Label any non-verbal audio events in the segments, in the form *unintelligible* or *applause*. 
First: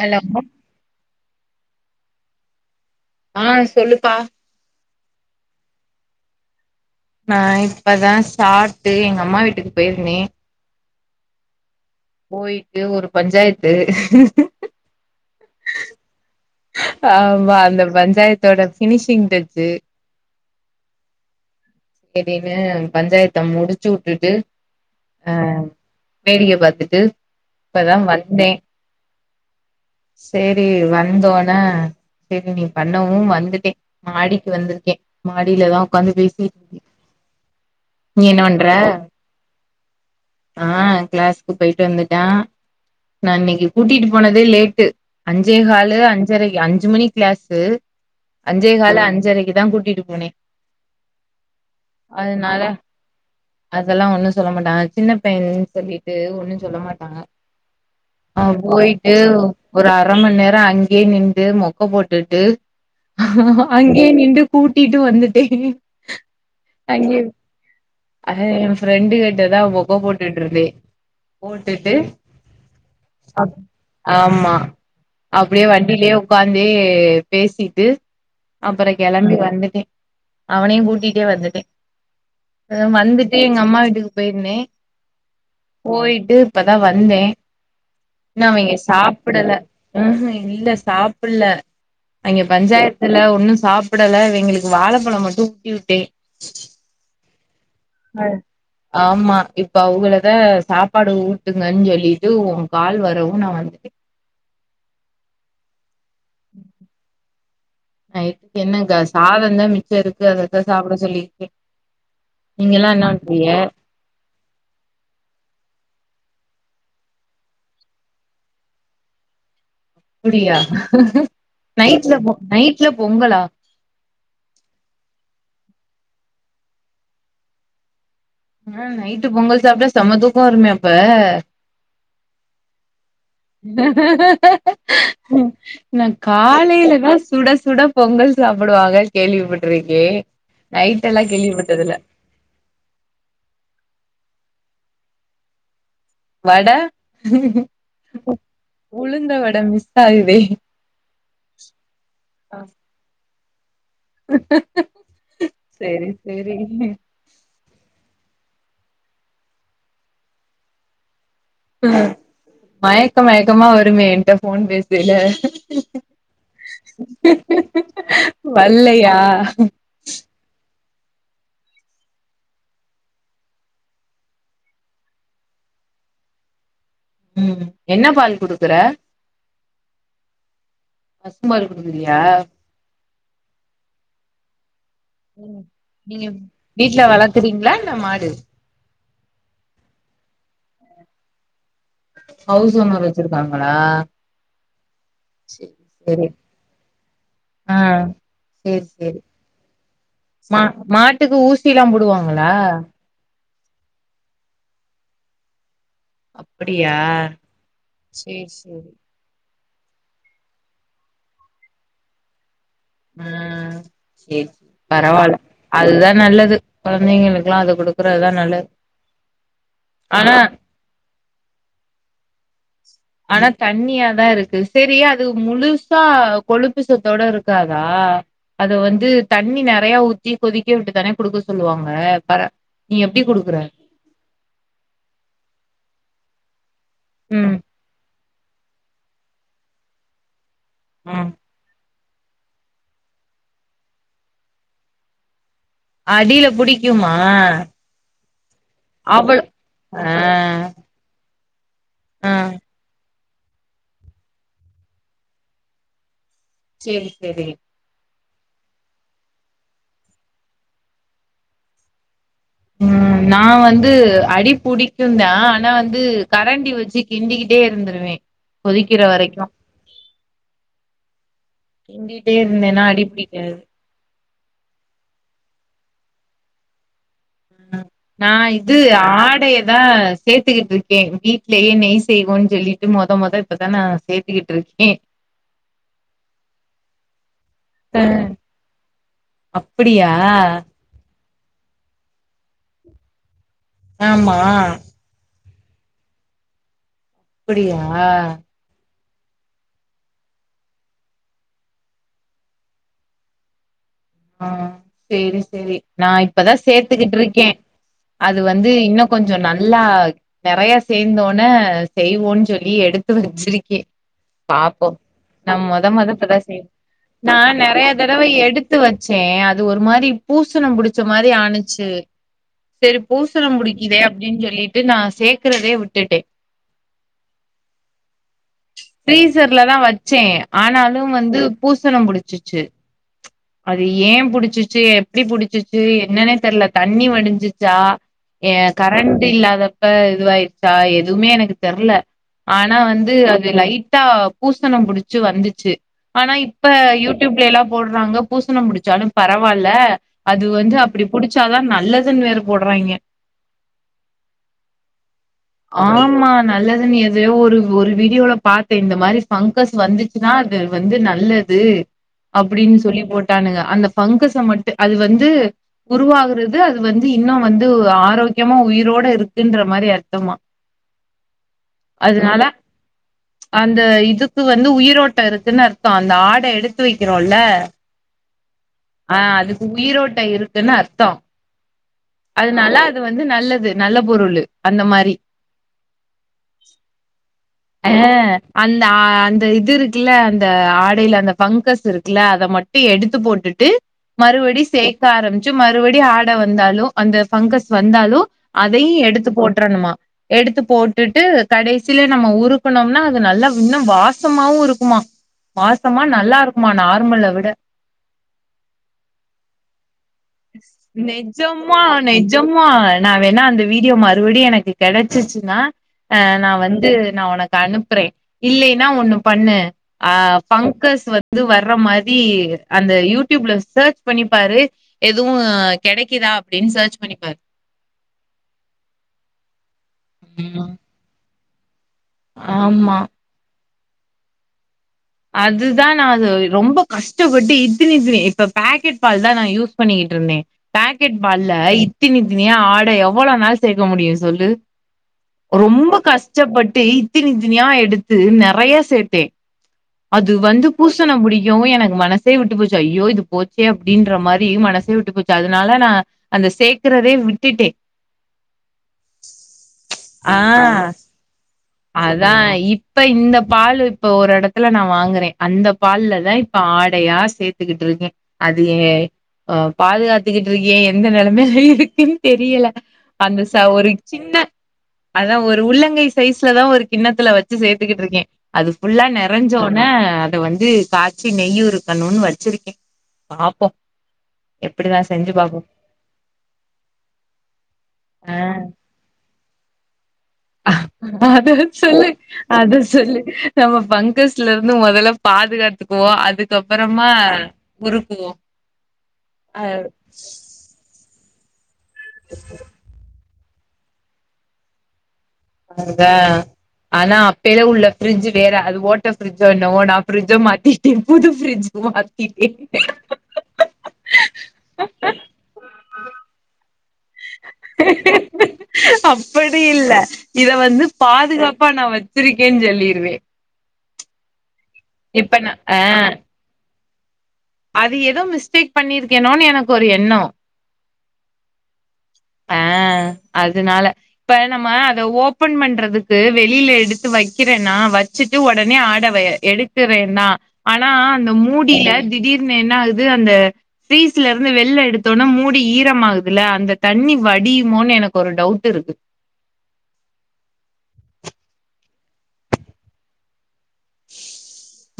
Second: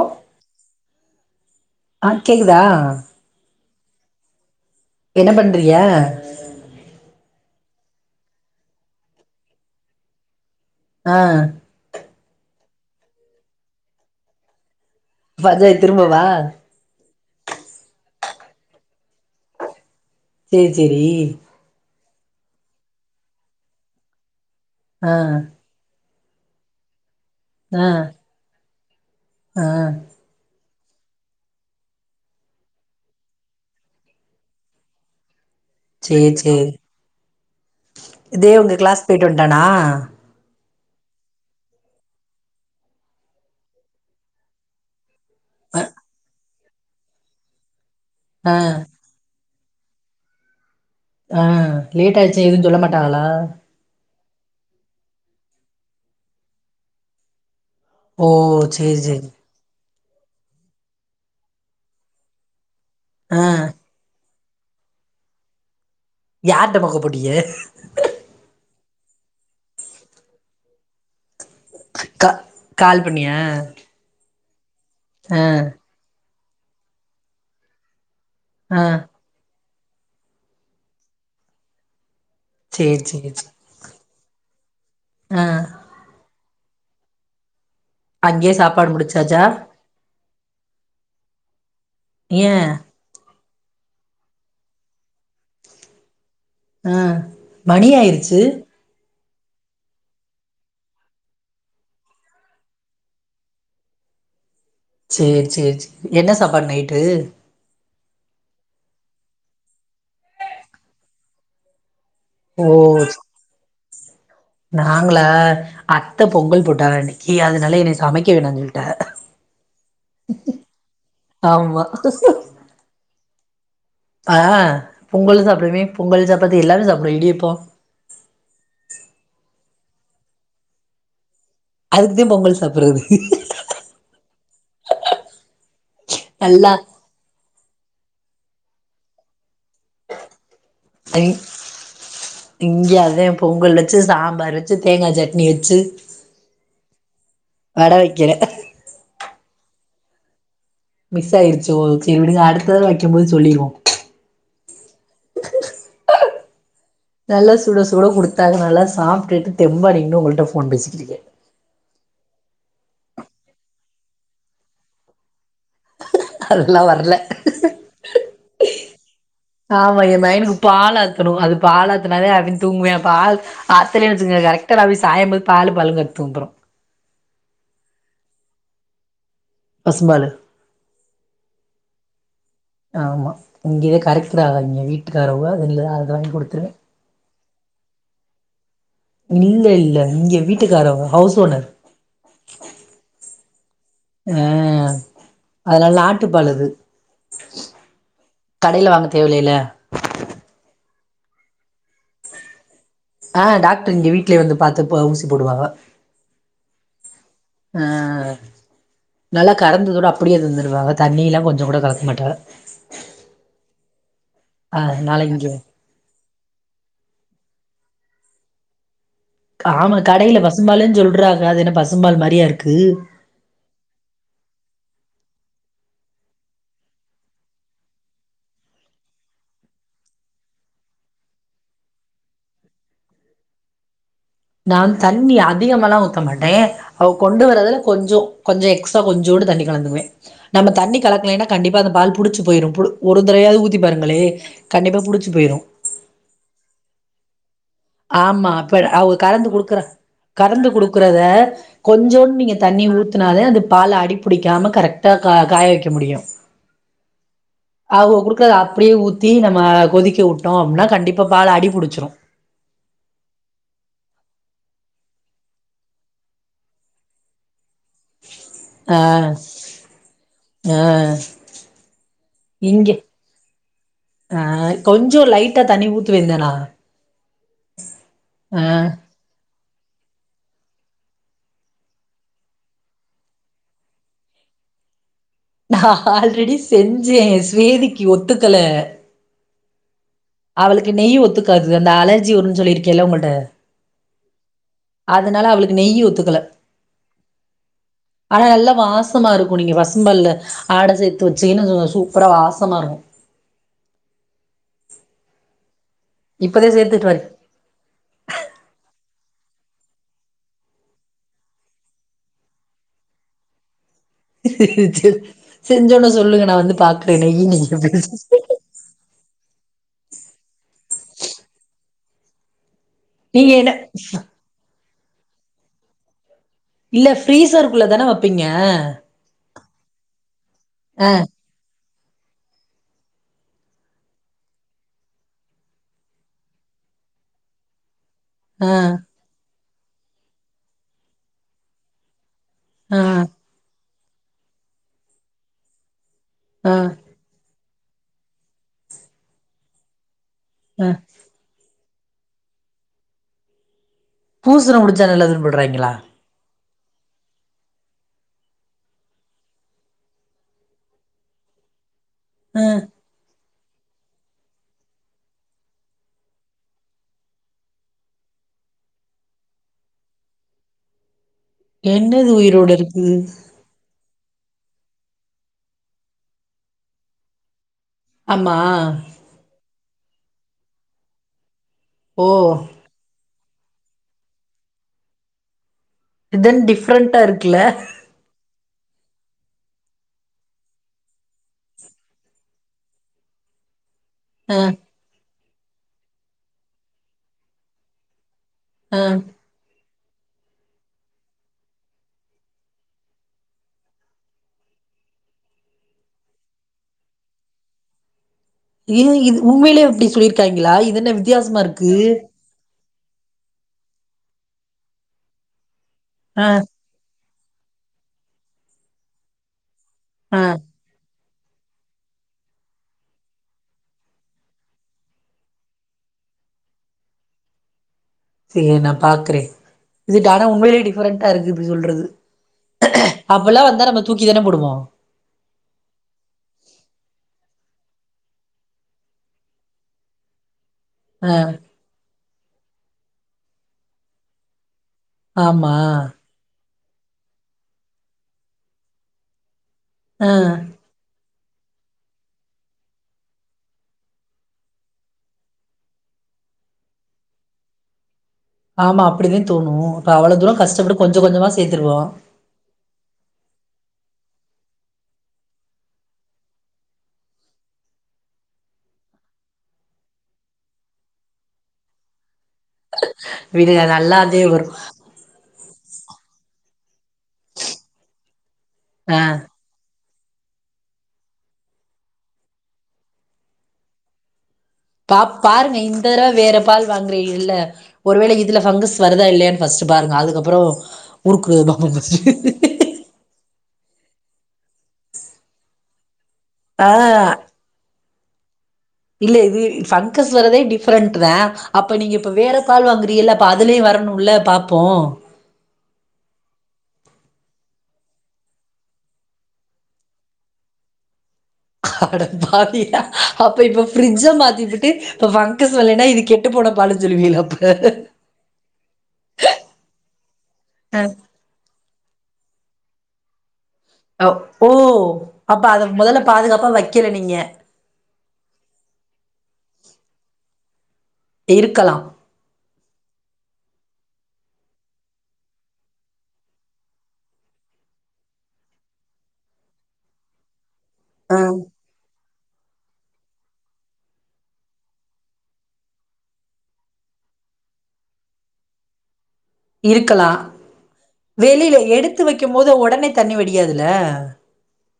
Hello *inaudible* ஆஹ் கேக்குதா ஆஹ் சொல்லுப்பா என்ன பண்றிய நா இப்பதா சாப்ட்டு எங்க அம்மா வீட்டுக்கு பெய்ருந்தே ஆஹ் போயிட்டு ஒரு பஞ்சாயத்து பஞ்சாயத் திரும்பவா ஆமா அந்த பஞ்சாயத்தோட ஃபினிஷிங் டச்சு செரி செரி செரினு பஞ்சாயத்த முடிச்சு உட்டுட்டு ஆ வேடிக்க பாத்துட்டு ஆ இப்பதா வந்தே ஆ செரி வந்தோனே செரி நீ பண்ணவு வந்துட்டே மாடிக்கு வந்திருக்கே மா மாடியிலதா உட்காந்து சேரி சேரி பேசிட்டுக்கே இதே உங்க கிளாஸ் போயிட் வண்டானா ஆ கிளாஸ்க்கு போயிட்டு வந்துட்டா நா இன்னிக்கு கூட்டிட்டு போனதே லேட்டு அஞ்சே அ காலு அஞ்சரை அஞ்சு மணி கிளாஸு ஆ அஞ்சே காலு அஞ்சரைக்கு தா கூட்டிட்டு போனே ஆ லேட் ஆச்சே அதனால எதும் சொல்ல மாட்டாங்களா அதெல்லா ஒன்னு சொல்ல மாட்டாங்க சின்ன பையன்னு சொல்லிட்டு ஒன்னு சொல்ல மாட்டாங்க ஓ ஆ சேரி போய்ட்டு சேரி ஒரு ஆ அர மண் நேரோ அங்கயே நின்ட்டு மொக்க போட்டுட்டு ஆ அங்கே நிண்டு கூட்டிட்டு வந்துட்டே யார்ட்ட மொக்க போட்டிங்க அது எ ஃப்ரெண்டு கிட்ட தா மொக்க போட்டுட்டு இருந்தே *unintelligible* க கால் பண்ணியா ஆமா ஆ அப்டியே வண்டிலேயோ உக்காந்து பேசிட்டு ஆ அப்றோ கெளம்பி வந்துடே அவனையு கூட்டி டே வந்துட்டே அ சேரி சேரி வந்துட்டு சேரி எங்க அம்மா வீட்டுக் பெயிருந்தே ஆ போய்ட்டு இப்பதா வந்தே இன்னு அங்கேயே அவங்க சாப்பாடு முடிச்சாச்சா சாப்பிடல ம்ஹூம் இல்ல சாப்பிட்ல்ல அங்க ஏ பஞ்சாயத்துல ஒண்ணு சாப்புடல இவங்களுக்கு வாழபழ மட்டு ஊட்டி விட்டே ஆ மணி ஆயிருச்சு இப்போ அவங்களதா சாப்பாடு ஊட்டுங்கன்னு சொல்லிட்டு உங்க கால் வரவு நா வந்துட்டே சேரி சேரி சேர் என்ன சாப்பாடு நைட்டு நைட் என்னங்க, சாதோந்தா மிச்சருக்கு. அததா சாப்பிட சொல்லியிருக்கே ஓ நாங்களா அத் அத்த பொங்கல் போட்டாக இன்னைக்கி அதனால என்னைய சமைக்க வேணாம்னு சொல்லிட்டாக அப்பிடியா, ஆமா நைட்ல நைட்ல பொங்கலா ஆ பொங்கலு சாப்பிடுவேனே பொங்கல் சாப்பாத்தி எல்லாமே சாப்பிடுவே இடியாப்போ ஆ நைட்டு பொங்கல் சாப்ட்டா செம தூக்கோ வருமே அப்ப அதுக்குதே பொங்கல் சாப்புர்றது. *unintelligible* நா நல்லா காலையில தா சுட சுட பொங்கல் சாப்புடுவாங்க, கேள்விப்பட்டுருக்கே. ஐ இங்க அதே பொங்கல் வச்சு சாம்பார் வச் வச்சு தேங்காய் சட்னி வச்சு வட வட வைக்கிறே உளுந்த வட டம் மிஸ்சாகுதே மிஸ் ஆயிச்சோ செரி விடுங்க அடுத்த தடவ வைக்கும் போது சொல்லிருவோ சேரி சேரி நல்லா சுட சுட குடுத்தாங்க நல்லா சாப்ட்டுட்டு தெம்பா நின்னு உங்கள்ட்ட போன் பேசிட்டு இருக்கே ஆ மயக்க மயக்கமா வருமே ஏன்ட்ட ஃபோன் பேசயில. அதெல்லா வர்ல வல்லையா ஆமா ஏ பையனுக்கு பால் ஆத் ஊத்தணு அது பால்லாத்துனாவே அவே தூங்குவா. பால் ஆத்தலேன்னு வச்சுங்க கரெக்டா நா போய் சாயும் போது, பாலு பாலுன்னு தூங்குறோ ம் என்ன பால் குடுக்குற பசும்பாலு பசும்பால் குடுக்குறியா ஆமா இங்கயே கரைக்கறாக, இங்க வீட்டுக்காரவுக அது இல்ல அத வாங்கி குடுத்துருவே தரிங்ளா இந்த மாடு இல்ல இல்ல இங்க வீட்டுக்காரவங்க ஹவுஸ் ஓனர். ஹவுஸ் ஓனர் வச்சுருக் காங்க அ சேரி அதெல்லா சேரி ஆட்டுப்பாலது. ஆ சேரி கடையில வாங்க சேரி தேவல்லேல மா மாட்டுக்கு ஊசில்லா போடுவாங்களா ஆ டாக்டர் இங்க வீட்ல இருந்து பாத்து ஊசி போடுவாங்க. அப்படியா ஆ சேரி சேரி நல்லா கறந்ததோட அப்படியே தந்துருவாங்க தண்ணி எல்லா கொஞ்சோ கூட கலக்க மாட்டா சேரி அதனால பரவால்ல, இங்க அதுதா நல்லது கொழந்தைங்களுக்குல்லா அது குடுக்குறத நல்லது காம ஆனா கடையில பசும்பால் சொல்றாங்க அது என்ன பசும்ம்பால் மாரியா இருக் ஆனா தண்ணியாதான் இருக்கு சரியாய் அது முழுசா கொழுப்பு சத்தோட இருக்காதா அத வந்து தண்ணி நெறைய ஊத்தி கொதிக்க விட்டுதானே குடுக்க சொல்லுவாங்க பற நீ எப்படி குடுக்குற நான் தண்ணி அதிகமல்லாம் ஊத்த மாட்டேன் அவ கொண்டு ம் வரறதுல கொஞ்சம் கொஞ்சம் எக்ஸ்ட்ரா கொஞ்சோடு தண்ணி கலந்துங்கவேன் நம்ம தண்ணி ம் கலக்கலன்னா கண்டிப்ப அந்த பால் புடிச்சு போயிரும் பு ஒரு தடவையாவது ஊத்தி பாருங்களே கண்டிப்பா புடிச்சு போயிரும் அடியில புடிக்குமா ஆமா அப்ப அவங்க அவள் கலந்து குடுக்குற கலந்து ஆ கறந்து குடுக்குறத கொஞ்சோ ஆ நீங்க தண்ணி ஊ த்னாலே பால் அடிபிடிக்காம கரெக்டா காய வைக்க முடியும் செரி சரி அவுங்க கொடுக்கறத அப்படியே ஊத்தி நம்ம கொதிக்க விட்டோம் அப்படின்னா கண்டிப்பா பால் அடிபிடிச்சிடும் உஹம் நான் வந்து அடி பிடிக்கும்த ஆனா வந்து கரண்டி வச்சு கிண்டிக்கி ட்டே இருந்துறுவேன் ஆ கொதிக்கிற வரைக்கும் ஆ கிண்டிகிட்டே இருந்தேனா இங்க அடிபிடிக்காது டா தண்ணி ஊத்தி வீங்கதானா ஹ நான் இது ஆடை தான் சேத்துக்கிட்டு இருக்கேன் வீடலேயே நெய் செய்வோன்னனு சொல்லிட்டு மொத மொதல் இப்பதான் நான் சேத்துக்கிட்டு இருக்கேன் நான் ஆல்ரெடி செஞ்சேன் சொதிக்கு ஒத்துக்கல அப்படியா அவளுக்கு நெய் ஒத்து காது அந்த அலர்ஜி வரும் சொல்லிருக்கேன் இல்ல உன்கிட்ட ஆமா அதனால அவளுக்கு நெய் ஒத்துக்கல அப்படியா மா இருக்கும் நீங்க பசும்பால்ல ஆடை சேர்த்து வச்சீங்கன்னா சும்மா சூப்பரா வாசமா இருக்கும் ஆஹ் செரி செரி நா இப்பதான் இப்பதே சேத்துட்டு சேர்த்துக்கிட்டு வாரு இருக்கேன் அது வந்து இன்னும் கொஞ்சொ நல்லா நெறைய சேர்ந்த உன்ன செய்வோன்னு சொல்லி எடுத்து வெச்சி இருக்கேன் செஞ்சோன இப்பதா சொல்லுங்க நா செய் வந்து பாக்குறேன் நெய் *unintelligible* நீ சே அது ஒரு மாதிரி பூசணம் புடிச்ச மாதிரி ஆணச்சு செரி நீங்க பூசனம் என்ன முடிக்குதே அப்படின்னு சொல்லி இது நான் சேக்கிறதே விட்டுட்டேன் இல்ல ஃப்ரீசருக்குள்ள தான வப்பீங்க ஃப்ரீசர்லதான் வச்சேன் ஆ ஆனாலும் வந்து பூச பூசனம் புடிச்சிச்சு அது ஏன் புடிச்சிச்சு எப்டி புடிச்சிச்சு என்னன்னே தெரில தண்ணி வடிஞ்சிச்சா ஏ ஆ கரண்ட்டு இல்லாத இப்ப இதுவாயிருச்சா எதுவுமே எனக்கு தெர்ல ஆனா ஆ வந்து அது லைட் டா பூசணோ புடிச்சு வந்துச்சு ஆனா இப்ப ஆ யூ டியூப்ல எல்லா போடுறாங்க பூசண புடிச்சாலும் பரவாயில்ல அது வந்து ஆ அப்டி புடிச்சாதா நல்லது மிஷன்ல வேற போடுறாய்ங்க பூசனோ புடிச்சா நல்லதுன்னு போடுறாய்ங்களா நீ எதையோ ஒரு ஒரு வீடியோல பாத்தே இந்த மாதிரி பங்கஸ் வந்துச்சுன்னா அது வந்து நல்லது ஆ அப்படின்னு சொல்லி போட்டு ங்க அந்த பங்கஸ மட்டு அது வந்து உருவாகறது அது வந்து இன்னோ வந்து ஆரோக்கியமா உயிரோட இருக்குன்ற மாதிரி அர்த்தமா என்னது அதனால உயிரோட இருக்கு ப்பு வந்து உயிரோட்டோ இருக்குன்னு அர்த்தம் அந்த ஆட எடுத்து வைக்றோம்ல அ உயிரோட்டோ இருக்குன்னு அர்த்தம் ஓ அதனால அது வந்து நல்லத் அது நல்ல பொருளு அந்த மாரி இதென் டிஃப்ரெண்டண்டா இருக்குல்ல ஆ அந்த அந்த இது இருக்குல்ல அந்த ஆடைல அந்த பஃங்கஸ் இருக்குல்ல அத மட்டோ எடுத்து போட்டுட்டு டு அ மறுபடி சேக்க ஆரம்பிச் மறுபடியும் ஆடை வந்தாலோ அந்த பங்கஸ் வந்தாலோ அதையு அ எடுத்து போட்டுரணுமா எடுத்து போட்டுட்டு கடைசில நம்ம உறுக்குணோம்னா அது நல்லா இன்னும் வாசமாவோ இருக்குமா வாசமா நல்லா இருக்குமா நார்மலா விட ஏ இது உண்மையிலே எப்டி நெஜமா நெஜமா நான் வேணா அந்த வீடியோ மறுபடியும் எனக்கு கெடைச்சிச்சுன்னா அ ஆ நா வந்து நா உனக்கு அனுப்புறே இல்லேன்னா ஒண்ணு பண்ணு அ ஆ பங்கஸ் வ இது வர்ற மாதி அந்த யூ டியூப்ல சர்ச் பண்ணிப்பாரு எதுவும் கிடைக்குதா அப்படின்னு சர்ச் பண்ணிப்பாரு செரி நா பாக்குறே எப்டி சொல்றது ஆமா தா நம்ம தூக்கி தானே போடுவோ அதுதா நா அது ரொம்ப கஷ்டப்பட்டு இத்தினி இத்தினி இப்ப பேக்கெட் பால்தா நா யூஸ் பண்ணிக்கிட்டு இருந்தே பாக்கெட் ஆ பால்ல இத்தினி இ இத்தினிய ஆடை எவ்ளோ உன்னால சேக்க முடியு சொல்லு ஆமா ரொம்ப கஷ்டப்பட்டு டேய் இத்தினி இத்தினியா எடுத்து நெறைய சேத்தே ஆ அது வந்து பூசண புடி யோ எனக் மனசே விட்டுப் போச்சு ஐயோ இது போச்சே அப்டின்ற மாரி மனசே விட்டுப் போச்சு அதுனால நா அந்த சேக்கரரே விட்டுட்டே ஆமா அப்டிதே தோணோ இப்ப அவள ஆ தூரோ கஷ்டப்பட்டு கொஞ்சோ கொஞ்சோமா சேத்திர்கோ அதான் சூப்பருங்க. இப்ப இந்த பால் இப்ப ஒரு எட ல்ல நா வாங்குறே அந்த பால்லதா இப்ப ஆடையா சேத்துக்கிட்டுருக்கே அது ஏய் அ பாதுகாத்துக்கிட்டு இருக்கே எந்த நெலமைல இருக்குன்னு தெரியல அந்த ச விடு ஒரு சின்ன நல்லாதே வரு அதா ஒரு உள்ளங்கை சைஸ்லதா ஒரு கிண்ணத்துல வச்சு சேத்துக்கிட்டு இருக்கே அது ஃபுல்லா ஆ நெ ன அத வந்து காச்சி நெய்யுருக்கணுன்னு வச்சிருக்கே பாப்போ பாப் பாருங்க இந்த தடவ வேற பால் வாங்குறிகல்ல ஒருவேளை ஆ இதுல ஃபங்கஸ் வருதா இல்லையானு ஃபர்ஸ்ட்டு பாருங்க அதுக்கப்பறோ அத உருக்கு *unintelligible* நம ஃபங் கஸ்ல இருந்து மொதல்ல பாதுகாத்துக்குவோ அது ஆ தொப்பறமா உரு ல்லியா இல்ல இது ஃபங்கஸ் வரதே டிஃபரண்ட்தா அப்ப நீங்க இப்ப வேற பால் வாங்குறீகள்ள இப்ப அதுலயு வரணுல பாப்போ அதா ஆனா அப்பேலே உள்ள ஃப்ரிட்ஜ் வேற அது ஓட்ட ஃப்ரிட்ஜ்சோ என்னவோ நா ஃப்ரிட்ஜ மாத்திட்டே புது ஃப்ரிட்ஜ் அட மாத்திட்டேன் பாவி அப்ப இப்ப ஃப்ரிட்ஜ மாத்திபுட்டு இப்ப ஃபங்கஸ் வல்லனா இது கெட்டு போன பாலுன்னு சொல்லுவீங்களா அப்ப அப்படி இல்ல இத வந்து பாதுகாப்பா நா வச்சிருக்கேன்னு சொல்லிரு துவே அவ் ஓ அப்ப ஆ அத மொதல்ல பாதுகாப்பா வை கீழ நீங்க அது ஏதோ மிஸ்டேக் பண்ணிருக்கேனோனு எனக்கொரு எண்ணோ இருக்கலா ஆஹ் அதனால இப்ப நம்ம அத ஓப்பன் பண்றதுக்கு வெளியில எடுத்து வெக்கிறேனா வெச்சுட்டு உடனே ஆட வ எடுத்துறேனா ஆனா அந்த ஆ மூடில திடீ னு என்ன ஆகுது அந்த ஃப்ரீஸ்ல இருந்து வெளிய எடுத்தோனா மூடி ஈரம் ஆகுதுல்ல அந்த தண்ணி வடியுமோன்னு எனக்கு ஒரு டவுட் இருக்கு இருக்கலா வெளில எடுத்து வெக்கும்போது உடனே தண்ணி வடியாதில்ல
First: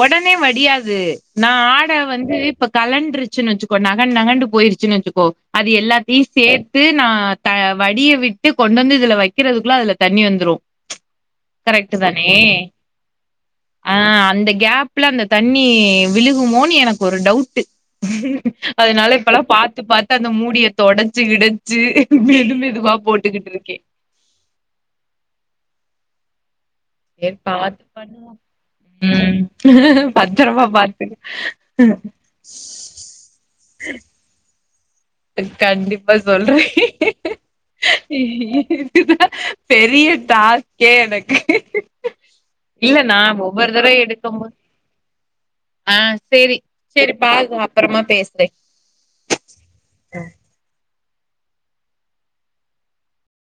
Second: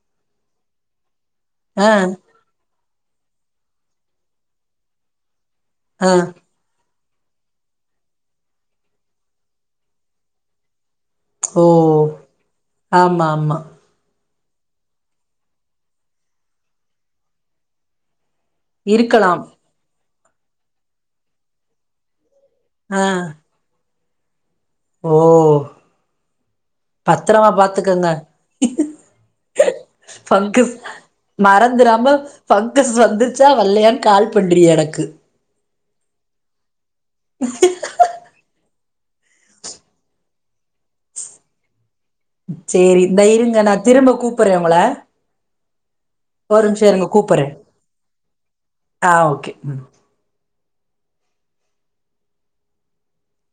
உடனே வடியாது நா ஆ ஆட வந்து இப்ப கலண்டுரு ச்சு வெச்சுக்கோ நக நகண்டு போயிருச்சுனு வெச்சுக்கோ அது ஆ எல்லாத்தையு சேத்து நா ஆஹ் த வடிய விட்டு கொண்டு வந்து இதுல வெக்கிறதுக்குள்ள அதுல தண்ணி வந்துரு ப்ச் ஓ கரெக்ட் தானே ஆமா ஆமா ஆஹ் அந்த கேப்ல அந்த தண்ணி விழுகுமோன்னு எனக்கு ஒரு டவுட் அதனால இப்பெல்லா இருக்கலாம் பாத்து பாத்து அந்த மூடியை தொடச்சு கிடச்சு மெதுவா ஆ போட்டுகிட்டு இருக்கே ஓ சரி பத்திரமா பாத்து பாத்துக்கங்க பண்ணுவோம். ம். பத்திரமா ஃபங்கஸ் பாத்து மறந்துறாம ஃபங்கஸ் வந்துச்சா வல்லயானு கால் பண்றீ எனக் கண்டிப்பா சொல்ற இதுதா பெரிய டாஸ்கே எனக்கு இல்ல சேரி இந்தா நான் இருங்க ஒவ்வொரு நா திரும்ப கூப்புர்ற உங்கள ஆஹ் சேரி ஒரு நிமிஷோ இருங்க சேரி கூப்புறே பாருங்க அப்புறமா பேசுதே ஆ ஓகே ம்